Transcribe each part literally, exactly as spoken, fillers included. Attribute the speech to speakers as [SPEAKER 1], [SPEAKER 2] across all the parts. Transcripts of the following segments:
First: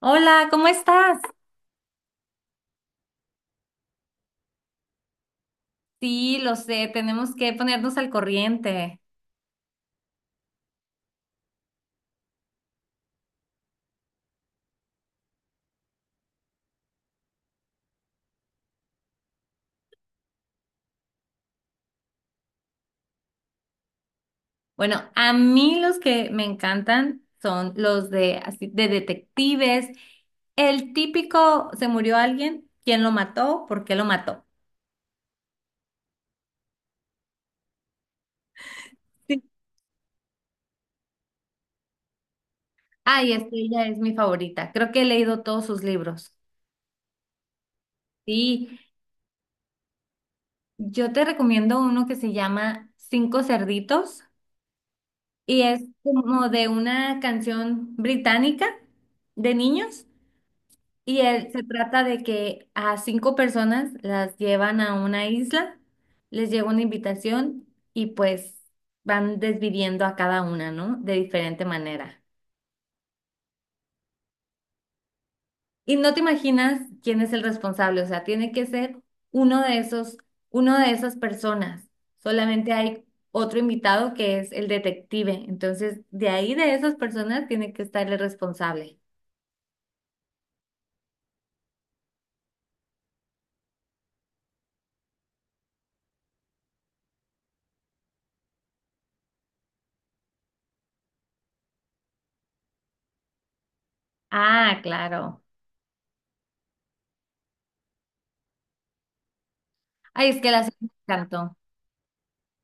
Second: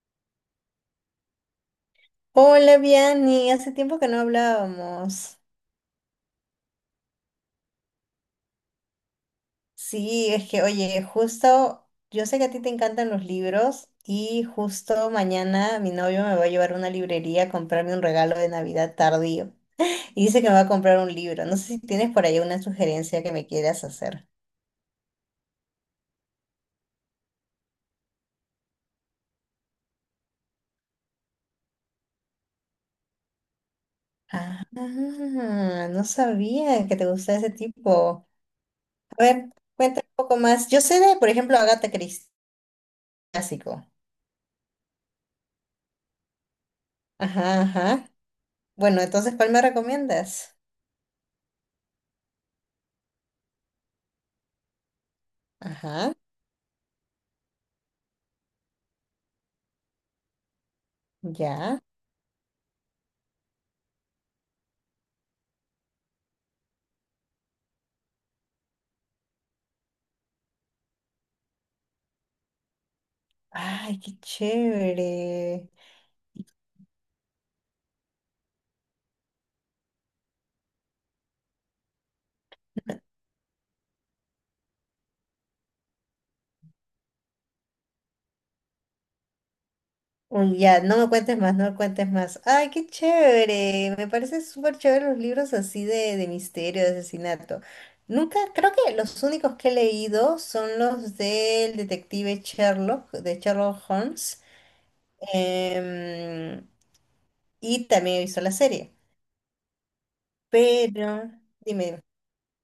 [SPEAKER 1] Hola, ¿cómo estás?
[SPEAKER 2] Hola, Vianney, hace tiempo que no hablábamos.
[SPEAKER 1] Sí, lo sé, tenemos que ponernos al corriente.
[SPEAKER 2] Sí, es que, oye, justo, yo sé que a ti te encantan los libros y justo mañana mi novio me va a llevar a una librería a comprarme un regalo de Navidad tardío. Y dice que me va a comprar un libro. No sé si tienes por ahí una sugerencia que me quieras hacer.
[SPEAKER 1] Bueno, a mí los que me encantan son los de, así, de detectives. El típico, ¿se murió alguien? ¿Quién lo mató? ¿Por qué lo mató?
[SPEAKER 2] Ah, no sabía que te gustaba ese tipo. A
[SPEAKER 1] Sí.
[SPEAKER 2] ver, cuéntame un poco más. Yo sé de, por ejemplo, Agatha Christie,
[SPEAKER 1] Ay, es que
[SPEAKER 2] clásico.
[SPEAKER 1] ella es mi favorita. Creo que he leído todos sus libros.
[SPEAKER 2] Ajá, ajá.
[SPEAKER 1] Sí,
[SPEAKER 2] Bueno, entonces, ¿cuál me recomiendas?
[SPEAKER 1] yo te recomiendo uno que se llama Cinco Cerditos y es
[SPEAKER 2] Ajá.
[SPEAKER 1] como de una canción británica de niños. Y él, se
[SPEAKER 2] Ya.
[SPEAKER 1] trata de que a cinco personas las llevan a una isla, les llega una invitación y pues van desviviendo a cada una, ¿no? De diferente manera.
[SPEAKER 2] Ay, qué chévere.
[SPEAKER 1] Y no te imaginas quién es el responsable, o sea, tiene que ser uno de esos, uno de esas personas. Solamente hay otro invitado que es el detective. Entonces, de ahí de esas personas tiene que estar el responsable.
[SPEAKER 2] Uy, ya, no me cuentes más, no me cuentes más. Ay, qué chévere. Me parece súper chévere los libros así de, de misterio, de asesinato. Nunca, creo que los únicos que he leído son los del detective Sherlock, de Sherlock Holmes.
[SPEAKER 1] Ah, claro.
[SPEAKER 2] em, y también he visto la serie.
[SPEAKER 1] Ay, es que la serie me
[SPEAKER 2] Pero,
[SPEAKER 1] encantó.
[SPEAKER 2] dime,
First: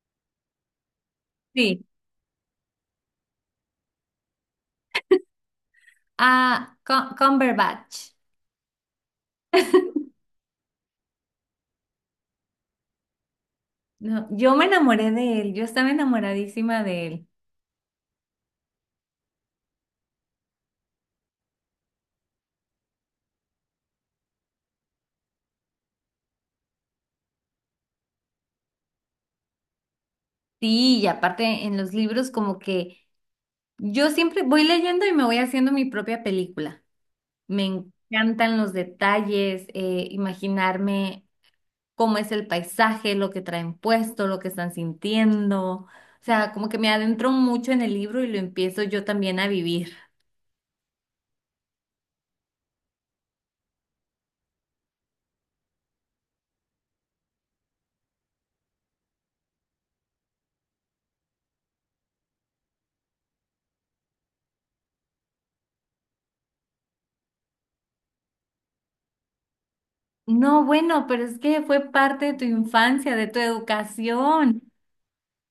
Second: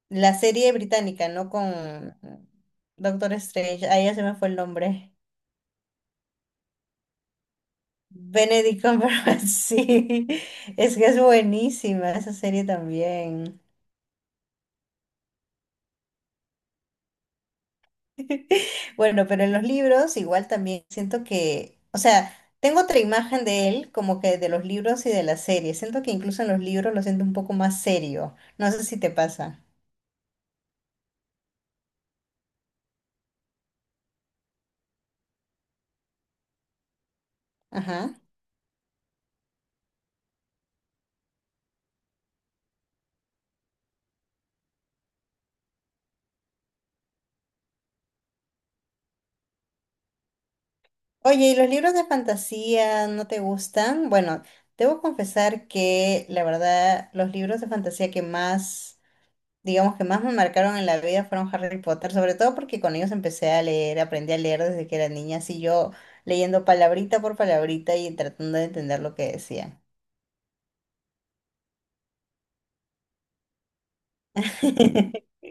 [SPEAKER 2] la serie británica, ¿no? Con
[SPEAKER 1] Sí.
[SPEAKER 2] Doctor Strange. Ahí ya se me fue el nombre.
[SPEAKER 1] Ah, Cum- Cumberbatch.
[SPEAKER 2] Benedict Cumberbatch, sí, es que es buenísima esa serie también.
[SPEAKER 1] No, yo me enamoré de él, yo estaba enamoradísima de él.
[SPEAKER 2] Bueno, pero en los libros igual también siento que, o sea, tengo otra imagen de él como que de los libros y de la serie. Siento que incluso en los libros lo siento un poco más serio. No sé si te pasa.
[SPEAKER 1] Sí, y aparte en los libros como que yo siempre voy leyendo y me voy haciendo mi propia película. Me
[SPEAKER 2] Ajá.
[SPEAKER 1] encantan los detalles, eh, imaginarme cómo es el paisaje, lo que traen puesto, lo que están sintiendo. O sea, como que me adentro mucho en el libro y lo empiezo yo también a vivir.
[SPEAKER 2] Oye, ¿y los libros de fantasía no te gustan? Bueno, debo confesar que la verdad, los libros de fantasía que más digamos, que más me marcaron en la vida fueron Harry Potter, sobre todo porque con ellos empecé a leer, aprendí a leer desde que era niña, así yo leyendo palabrita por palabrita y tratando de entender lo que decían.
[SPEAKER 1] No, bueno, pero es que fue parte de tu infancia, de tu educación.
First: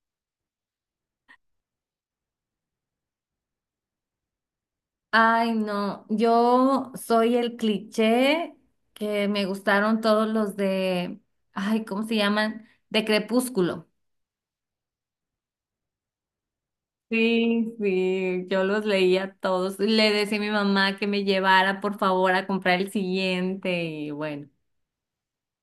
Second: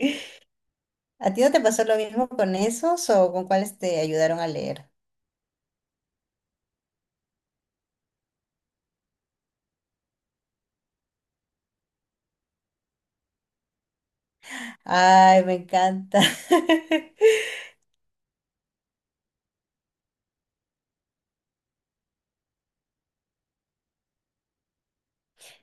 [SPEAKER 2] ¿A ti no te pasó lo mismo con esos o con cuáles te ayudaron a leer?
[SPEAKER 1] Ay, no, yo soy el cliché que me gustaron todos los de, ay, ¿cómo se llaman? De Crepúsculo.
[SPEAKER 2] Ay, me encanta.
[SPEAKER 1] Sí, sí, yo los leía todos. Le decía a mi mamá que me llevara, por favor, a comprar el siguiente y bueno.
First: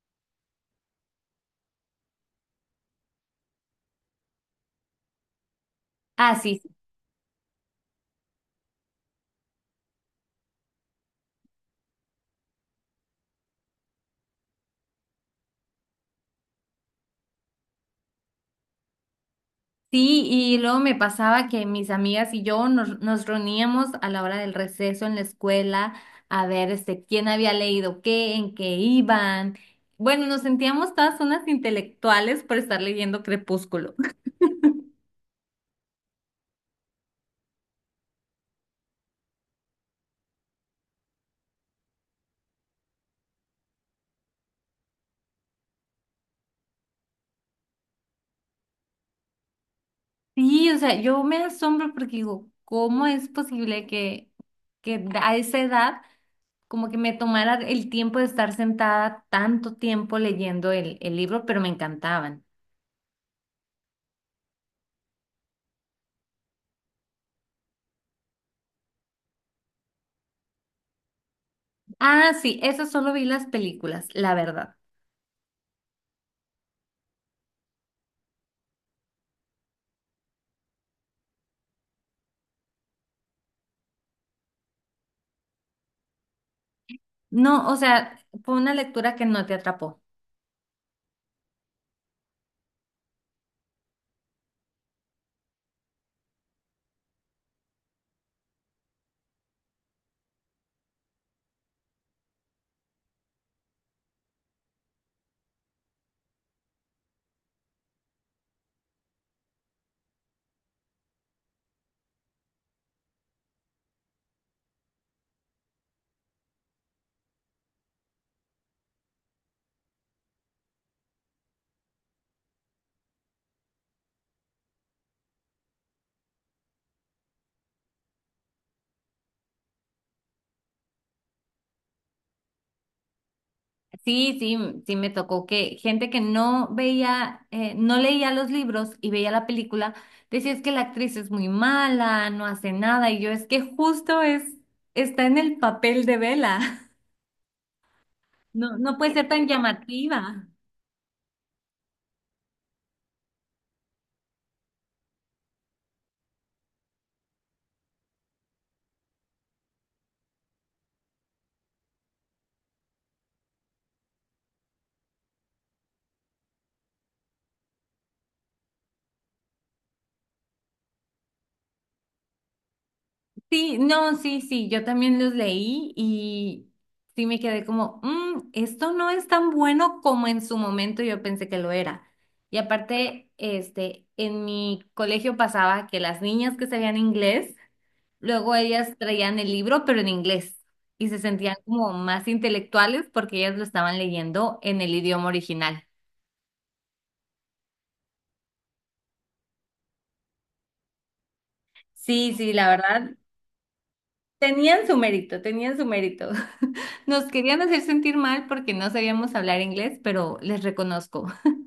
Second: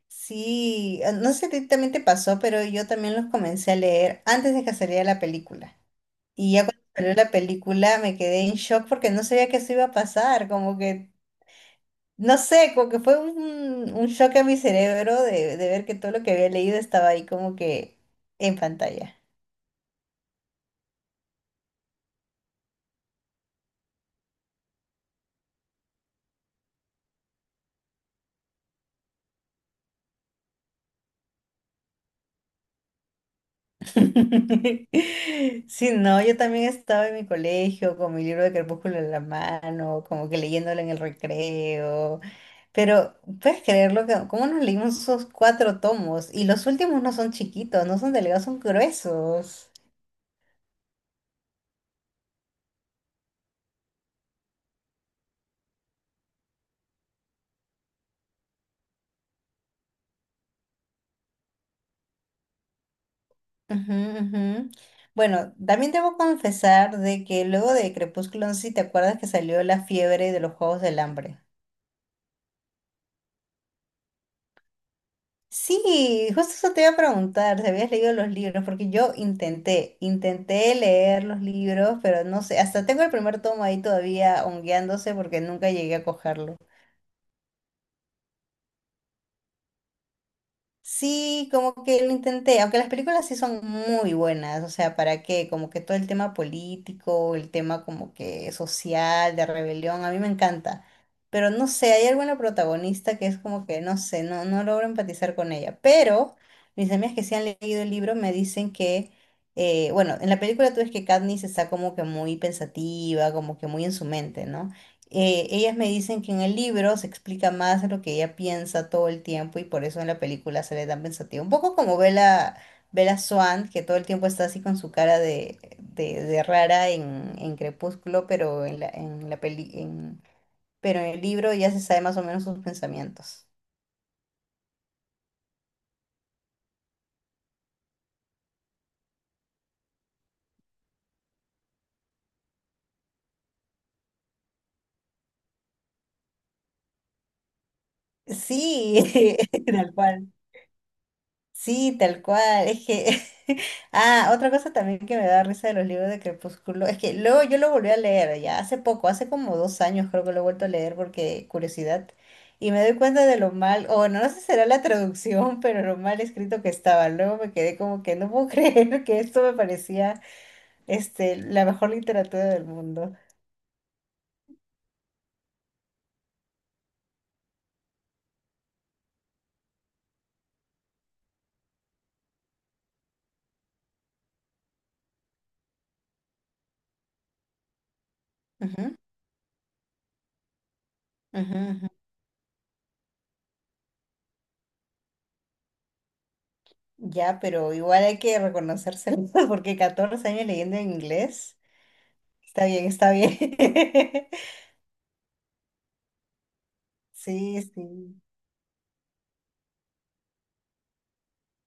[SPEAKER 2] Sí, eh, no sé si a ti también te pasó, pero yo también los comencé a leer antes de que saliera la película.
[SPEAKER 1] Ah,
[SPEAKER 2] Y
[SPEAKER 1] sí.
[SPEAKER 2] ya cuando salió la película me quedé en shock porque no sabía que eso iba a pasar, como que no sé, como que fue un, un shock a mi cerebro de, de ver que todo lo que había leído estaba ahí como que en pantalla.
[SPEAKER 1] Sí, y luego me pasaba que mis amigas y yo nos, nos reuníamos a la hora del receso en la escuela a ver este, quién había leído qué, en qué iban. Bueno, nos sentíamos todas unas intelectuales por estar leyendo Crepúsculo.
[SPEAKER 2] Sí, no, yo también estaba en mi colegio con mi libro de Crepúsculo en la mano, como que leyéndolo en el recreo. Pero, ¿puedes creerlo? Que, ¿cómo nos leímos esos cuatro tomos? Y los últimos no son chiquitos, no son delgados, son gruesos.
[SPEAKER 1] Sí, o sea, yo me asombro porque digo, ¿cómo es posible que, que a esa edad como que me tomara el tiempo de estar sentada tanto tiempo leyendo el, el libro, pero me encantaban.
[SPEAKER 2] Ujú, ujú. Bueno, también debo confesar de que luego de Crepúsculo, no sé si te acuerdas que salió la fiebre de los Juegos del Hambre.
[SPEAKER 1] Ah, sí, eso solo vi las películas, la verdad.
[SPEAKER 2] Sí, justo eso te iba a preguntar, si habías leído los libros, porque yo intenté, intenté leer los libros, pero no sé, hasta tengo el primer tomo ahí todavía hongueándose porque nunca llegué a cogerlo.
[SPEAKER 1] No, o sea, fue una lectura que no te atrapó.
[SPEAKER 2] Sí, como que lo intenté, aunque las películas sí son muy buenas, o sea, ¿para qué? Como que todo el tema político, el tema como que social, de rebelión, a mí me encanta, pero no sé, hay alguna protagonista que es como que, no sé, no, no logro empatizar con ella, pero mis amigas que sí han leído el libro me dicen que, eh, bueno, en la película tú ves que Katniss está como que muy pensativa, como que muy en su mente, ¿no? Eh, ellas me dicen que en el libro se explica más de lo que ella piensa todo el tiempo y por eso en la película sale tan pensativa. Un poco como Bella, Bella Swan, que todo el tiempo está así con su cara de, de, de rara en, en Crepúsculo, pero en la, en la peli, en, pero en el libro ya se sabe más o menos sus pensamientos.
[SPEAKER 1] Sí, sí, m- sí me tocó que gente que no veía, eh, no leía los libros y veía la película, decía es que la actriz es muy mala, no hace nada, y yo es que justo es, está en el papel de Bella. No, no puede ser
[SPEAKER 2] Sí,
[SPEAKER 1] tan
[SPEAKER 2] tal cual.
[SPEAKER 1] llamativa.
[SPEAKER 2] Sí, tal cual. Es que, ah, otra cosa también que me da risa de los libros de Crepúsculo, es que luego yo lo volví a leer ya hace poco, hace como dos años creo que lo he vuelto a leer porque curiosidad, y me doy cuenta de lo mal, o no, no sé si será la traducción, pero lo mal escrito que estaba. Luego me quedé como que no puedo creer que esto me parecía, este, la mejor literatura del mundo.
[SPEAKER 1] Sí, no, sí, sí, yo también los leí y sí me quedé como, "Mm, esto no es tan bueno como en su momento yo pensé que lo era". Y aparte, este, en mi colegio pasaba que las niñas que sabían inglés, luego
[SPEAKER 2] Ujú,
[SPEAKER 1] ellas traían el libro, pero en inglés, y se sentían
[SPEAKER 2] ujú,
[SPEAKER 1] como
[SPEAKER 2] ujú.
[SPEAKER 1] más intelectuales porque ellas lo estaban leyendo en el idioma original.
[SPEAKER 2] Ya, pero igual hay que reconocérselo porque catorce años leyendo en inglés,
[SPEAKER 1] Sí, sí,
[SPEAKER 2] está
[SPEAKER 1] la
[SPEAKER 2] bien, está
[SPEAKER 1] verdad,
[SPEAKER 2] bien.
[SPEAKER 1] tenían su mérito, tenían su mérito. Nos
[SPEAKER 2] Sí,
[SPEAKER 1] querían hacer sentir
[SPEAKER 2] sí.
[SPEAKER 1] mal porque no sabíamos hablar inglés, pero les reconozco.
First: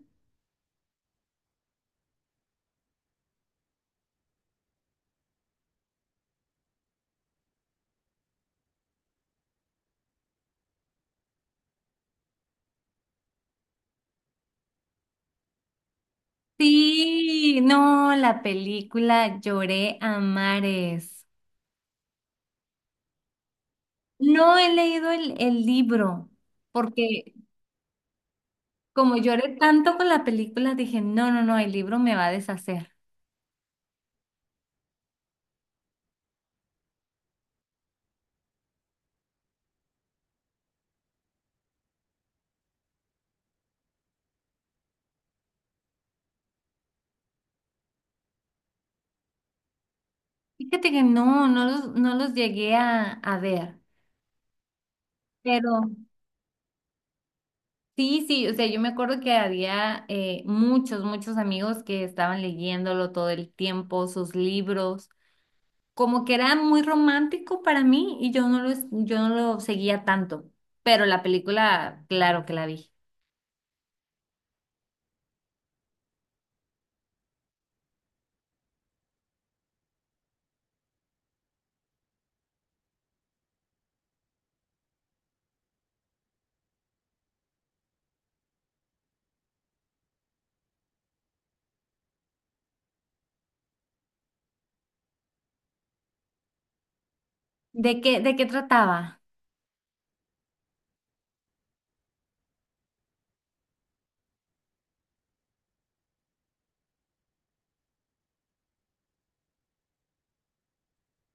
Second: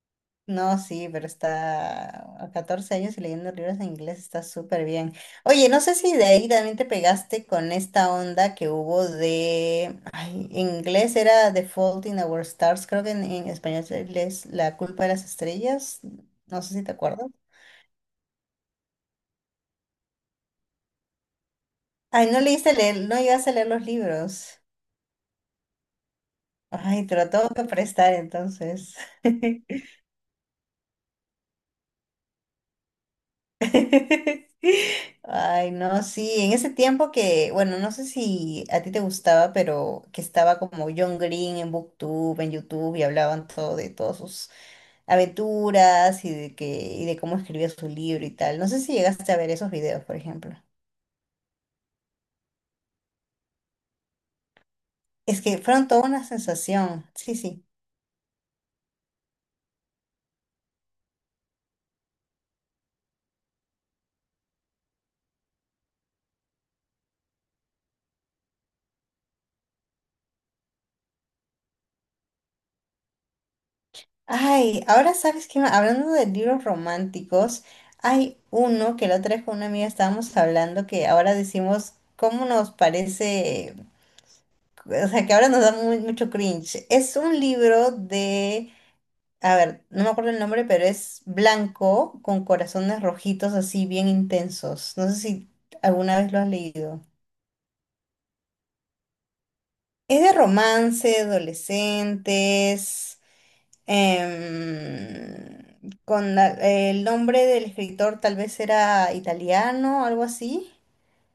[SPEAKER 2] No, sí, pero está a catorce años y leyendo libros en inglés está súper bien. Oye, no sé si de ahí también te pegaste con esta onda que hubo de... Ay, en inglés era The Fault in Our Stars, creo que en, en español es La culpa de las estrellas. No sé si te acuerdas.
[SPEAKER 1] Sí, no, la película lloré a mares.
[SPEAKER 2] Ay, no leíste leer, no llegaste a leer los
[SPEAKER 1] No
[SPEAKER 2] libros.
[SPEAKER 1] he leído el, el libro
[SPEAKER 2] Ay, te lo
[SPEAKER 1] porque
[SPEAKER 2] tengo que prestar entonces.
[SPEAKER 1] como lloré tanto con la película, dije, no, no, no, el libro me va a deshacer.
[SPEAKER 2] Ay, no, sí, en ese tiempo que, bueno, no sé si a ti te gustaba, pero que estaba como John Green en BookTube, en YouTube, y hablaban todo de todas sus aventuras y de que, y de cómo escribía su libro y tal. No sé si llegaste a ver esos videos, por ejemplo.
[SPEAKER 1] Fíjate que no, no los, no los llegué a, a ver,
[SPEAKER 2] Es que
[SPEAKER 1] pero
[SPEAKER 2] fueron toda una sensación. Sí, sí.
[SPEAKER 1] sí, sí, o sea, yo me acuerdo que había eh, muchos, muchos amigos que estaban leyéndolo todo el tiempo, sus libros. Como que era muy romántico para mí y yo no lo, yo no lo seguía tanto, pero la película, claro que la vi.
[SPEAKER 2] Ay, ahora sabes que hablando de libros románticos, hay uno que la otra vez con una amiga estábamos hablando que ahora decimos cómo nos parece. O sea, que ahora nos da muy, mucho cringe. Es un libro de, a ver, no me acuerdo el nombre, pero es blanco con corazones rojitos así bien intensos. No sé si alguna vez lo has leído.
[SPEAKER 1] ¿De qué, de qué trataba?
[SPEAKER 2] Es de romance, adolescentes, em, con la, el nombre del escritor tal vez era italiano, algo así.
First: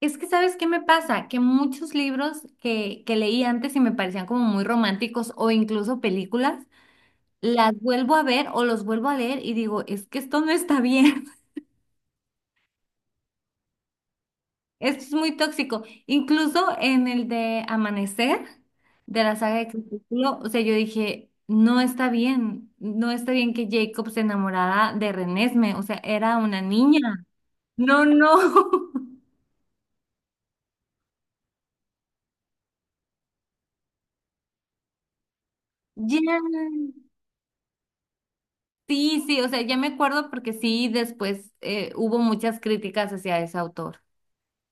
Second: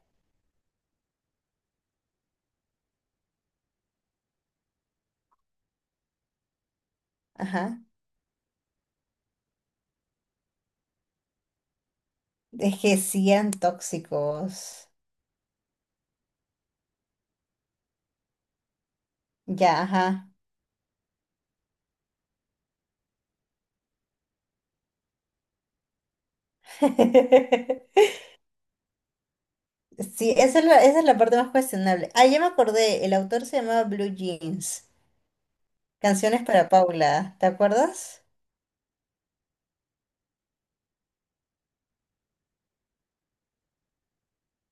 [SPEAKER 1] Es que, ¿sabes qué me pasa? Que muchos libros que, que leí antes y me parecían como muy románticos o incluso películas, las
[SPEAKER 2] Ajá.
[SPEAKER 1] vuelvo a ver o los vuelvo a leer y digo, es que esto no está bien.
[SPEAKER 2] Es que sí eran tóxicos.
[SPEAKER 1] Esto es muy tóxico. Incluso en el de Amanecer, de la saga de
[SPEAKER 2] Ya, ajá.
[SPEAKER 1] Crepúsculo, o sea, yo dije, no está bien, no está bien que Jacob se enamorara de Renesme, o sea, era una niña. No, no.
[SPEAKER 2] Sí, esa es la, esa es la parte más cuestionable. Ah, ya me acordé, el autor se llamaba Blue Jeans,
[SPEAKER 1] Ya.
[SPEAKER 2] Canciones para Paula, ¿te acuerdas?
[SPEAKER 1] Sí, sí, o sea, ya me acuerdo porque sí, después eh, hubo muchas críticas hacia ese autor.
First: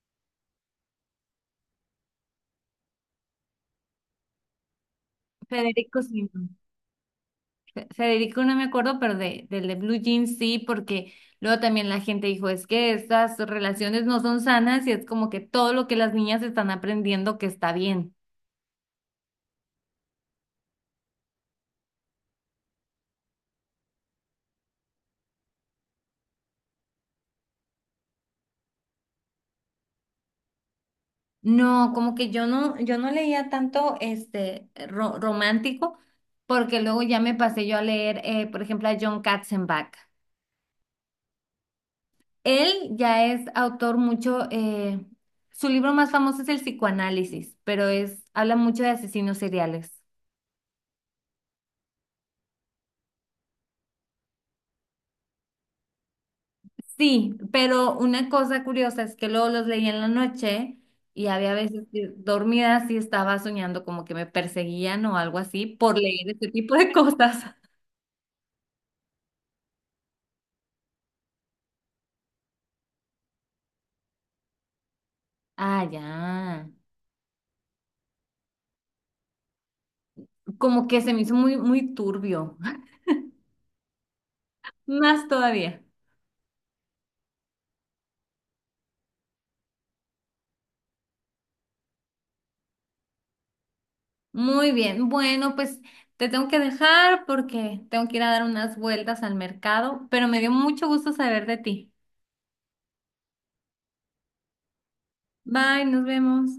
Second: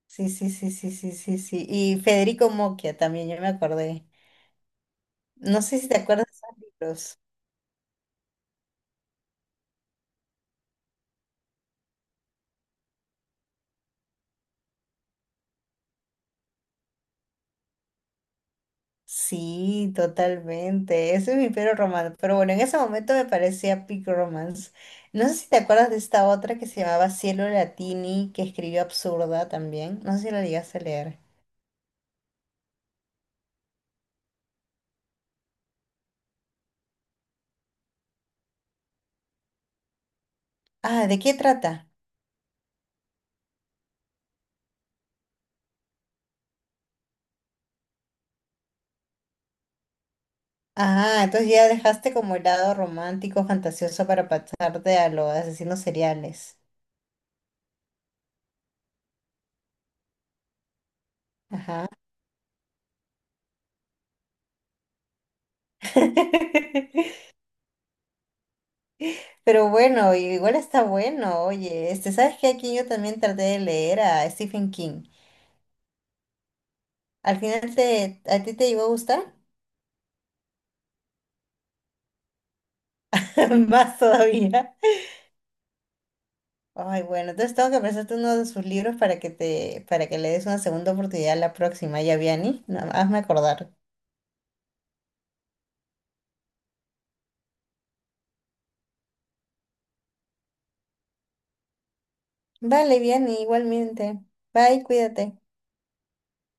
[SPEAKER 2] Sí, sí, sí, sí, sí, sí, sí. Y Federico Mocchia también, ya me acordé. No sé si te
[SPEAKER 1] Federico
[SPEAKER 2] acuerdas de
[SPEAKER 1] Simón.
[SPEAKER 2] esos libros.
[SPEAKER 1] Federico no me acuerdo, pero de, del de Blue Jeans sí, porque luego también la gente dijo, es que estas relaciones no son sanas y es como que todo lo que las niñas están aprendiendo que está bien.
[SPEAKER 2] Sí, totalmente. Ese es mi Pico Romance. Pero bueno, en ese momento me parecía Pico Romance. No sé si te acuerdas de esta otra que se llamaba Cielo Latini, que escribió Absurda también. No sé si la llegaste a leer.
[SPEAKER 1] No, como que yo no, yo no leía tanto este ro- romántico, porque luego ya me pasé yo a leer, eh, por ejemplo, a John Katzenbach.
[SPEAKER 2] Ah, ¿de qué trata?
[SPEAKER 1] Él ya es autor mucho, eh, su libro más famoso es El psicoanálisis, pero es, habla mucho de asesinos seriales.
[SPEAKER 2] Ah, entonces ya dejaste como el lado romántico, fantasioso para pasarte a los asesinos seriales.
[SPEAKER 1] Sí, pero una cosa curiosa es que luego los leí en la noche y había veces
[SPEAKER 2] Ajá.
[SPEAKER 1] que dormida sí estaba soñando como que me perseguían o algo así por leer este tipo de cosas.
[SPEAKER 2] Pero bueno, igual está bueno, oye, este, ¿sabes qué? Aquí yo también traté de leer a Stephen King.
[SPEAKER 1] Ah, ya.
[SPEAKER 2] Al final te, ¿a ti te iba a gustar?
[SPEAKER 1] Como que se me hizo muy, muy turbio.
[SPEAKER 2] Más todavía.
[SPEAKER 1] Más todavía.
[SPEAKER 2] Ay, bueno, entonces tengo que prestarte uno de sus libros para que te, para que le des una segunda oportunidad la próxima, ya, Vianney. No, hazme acordar.
[SPEAKER 1] Muy bien. Bueno, pues te tengo que dejar porque tengo que ir a dar unas vueltas al mercado, pero me dio mucho gusto saber de ti.
[SPEAKER 2] Vale, Vianney, igualmente. Bye, cuídate.
[SPEAKER 1] Bye, nos vemos.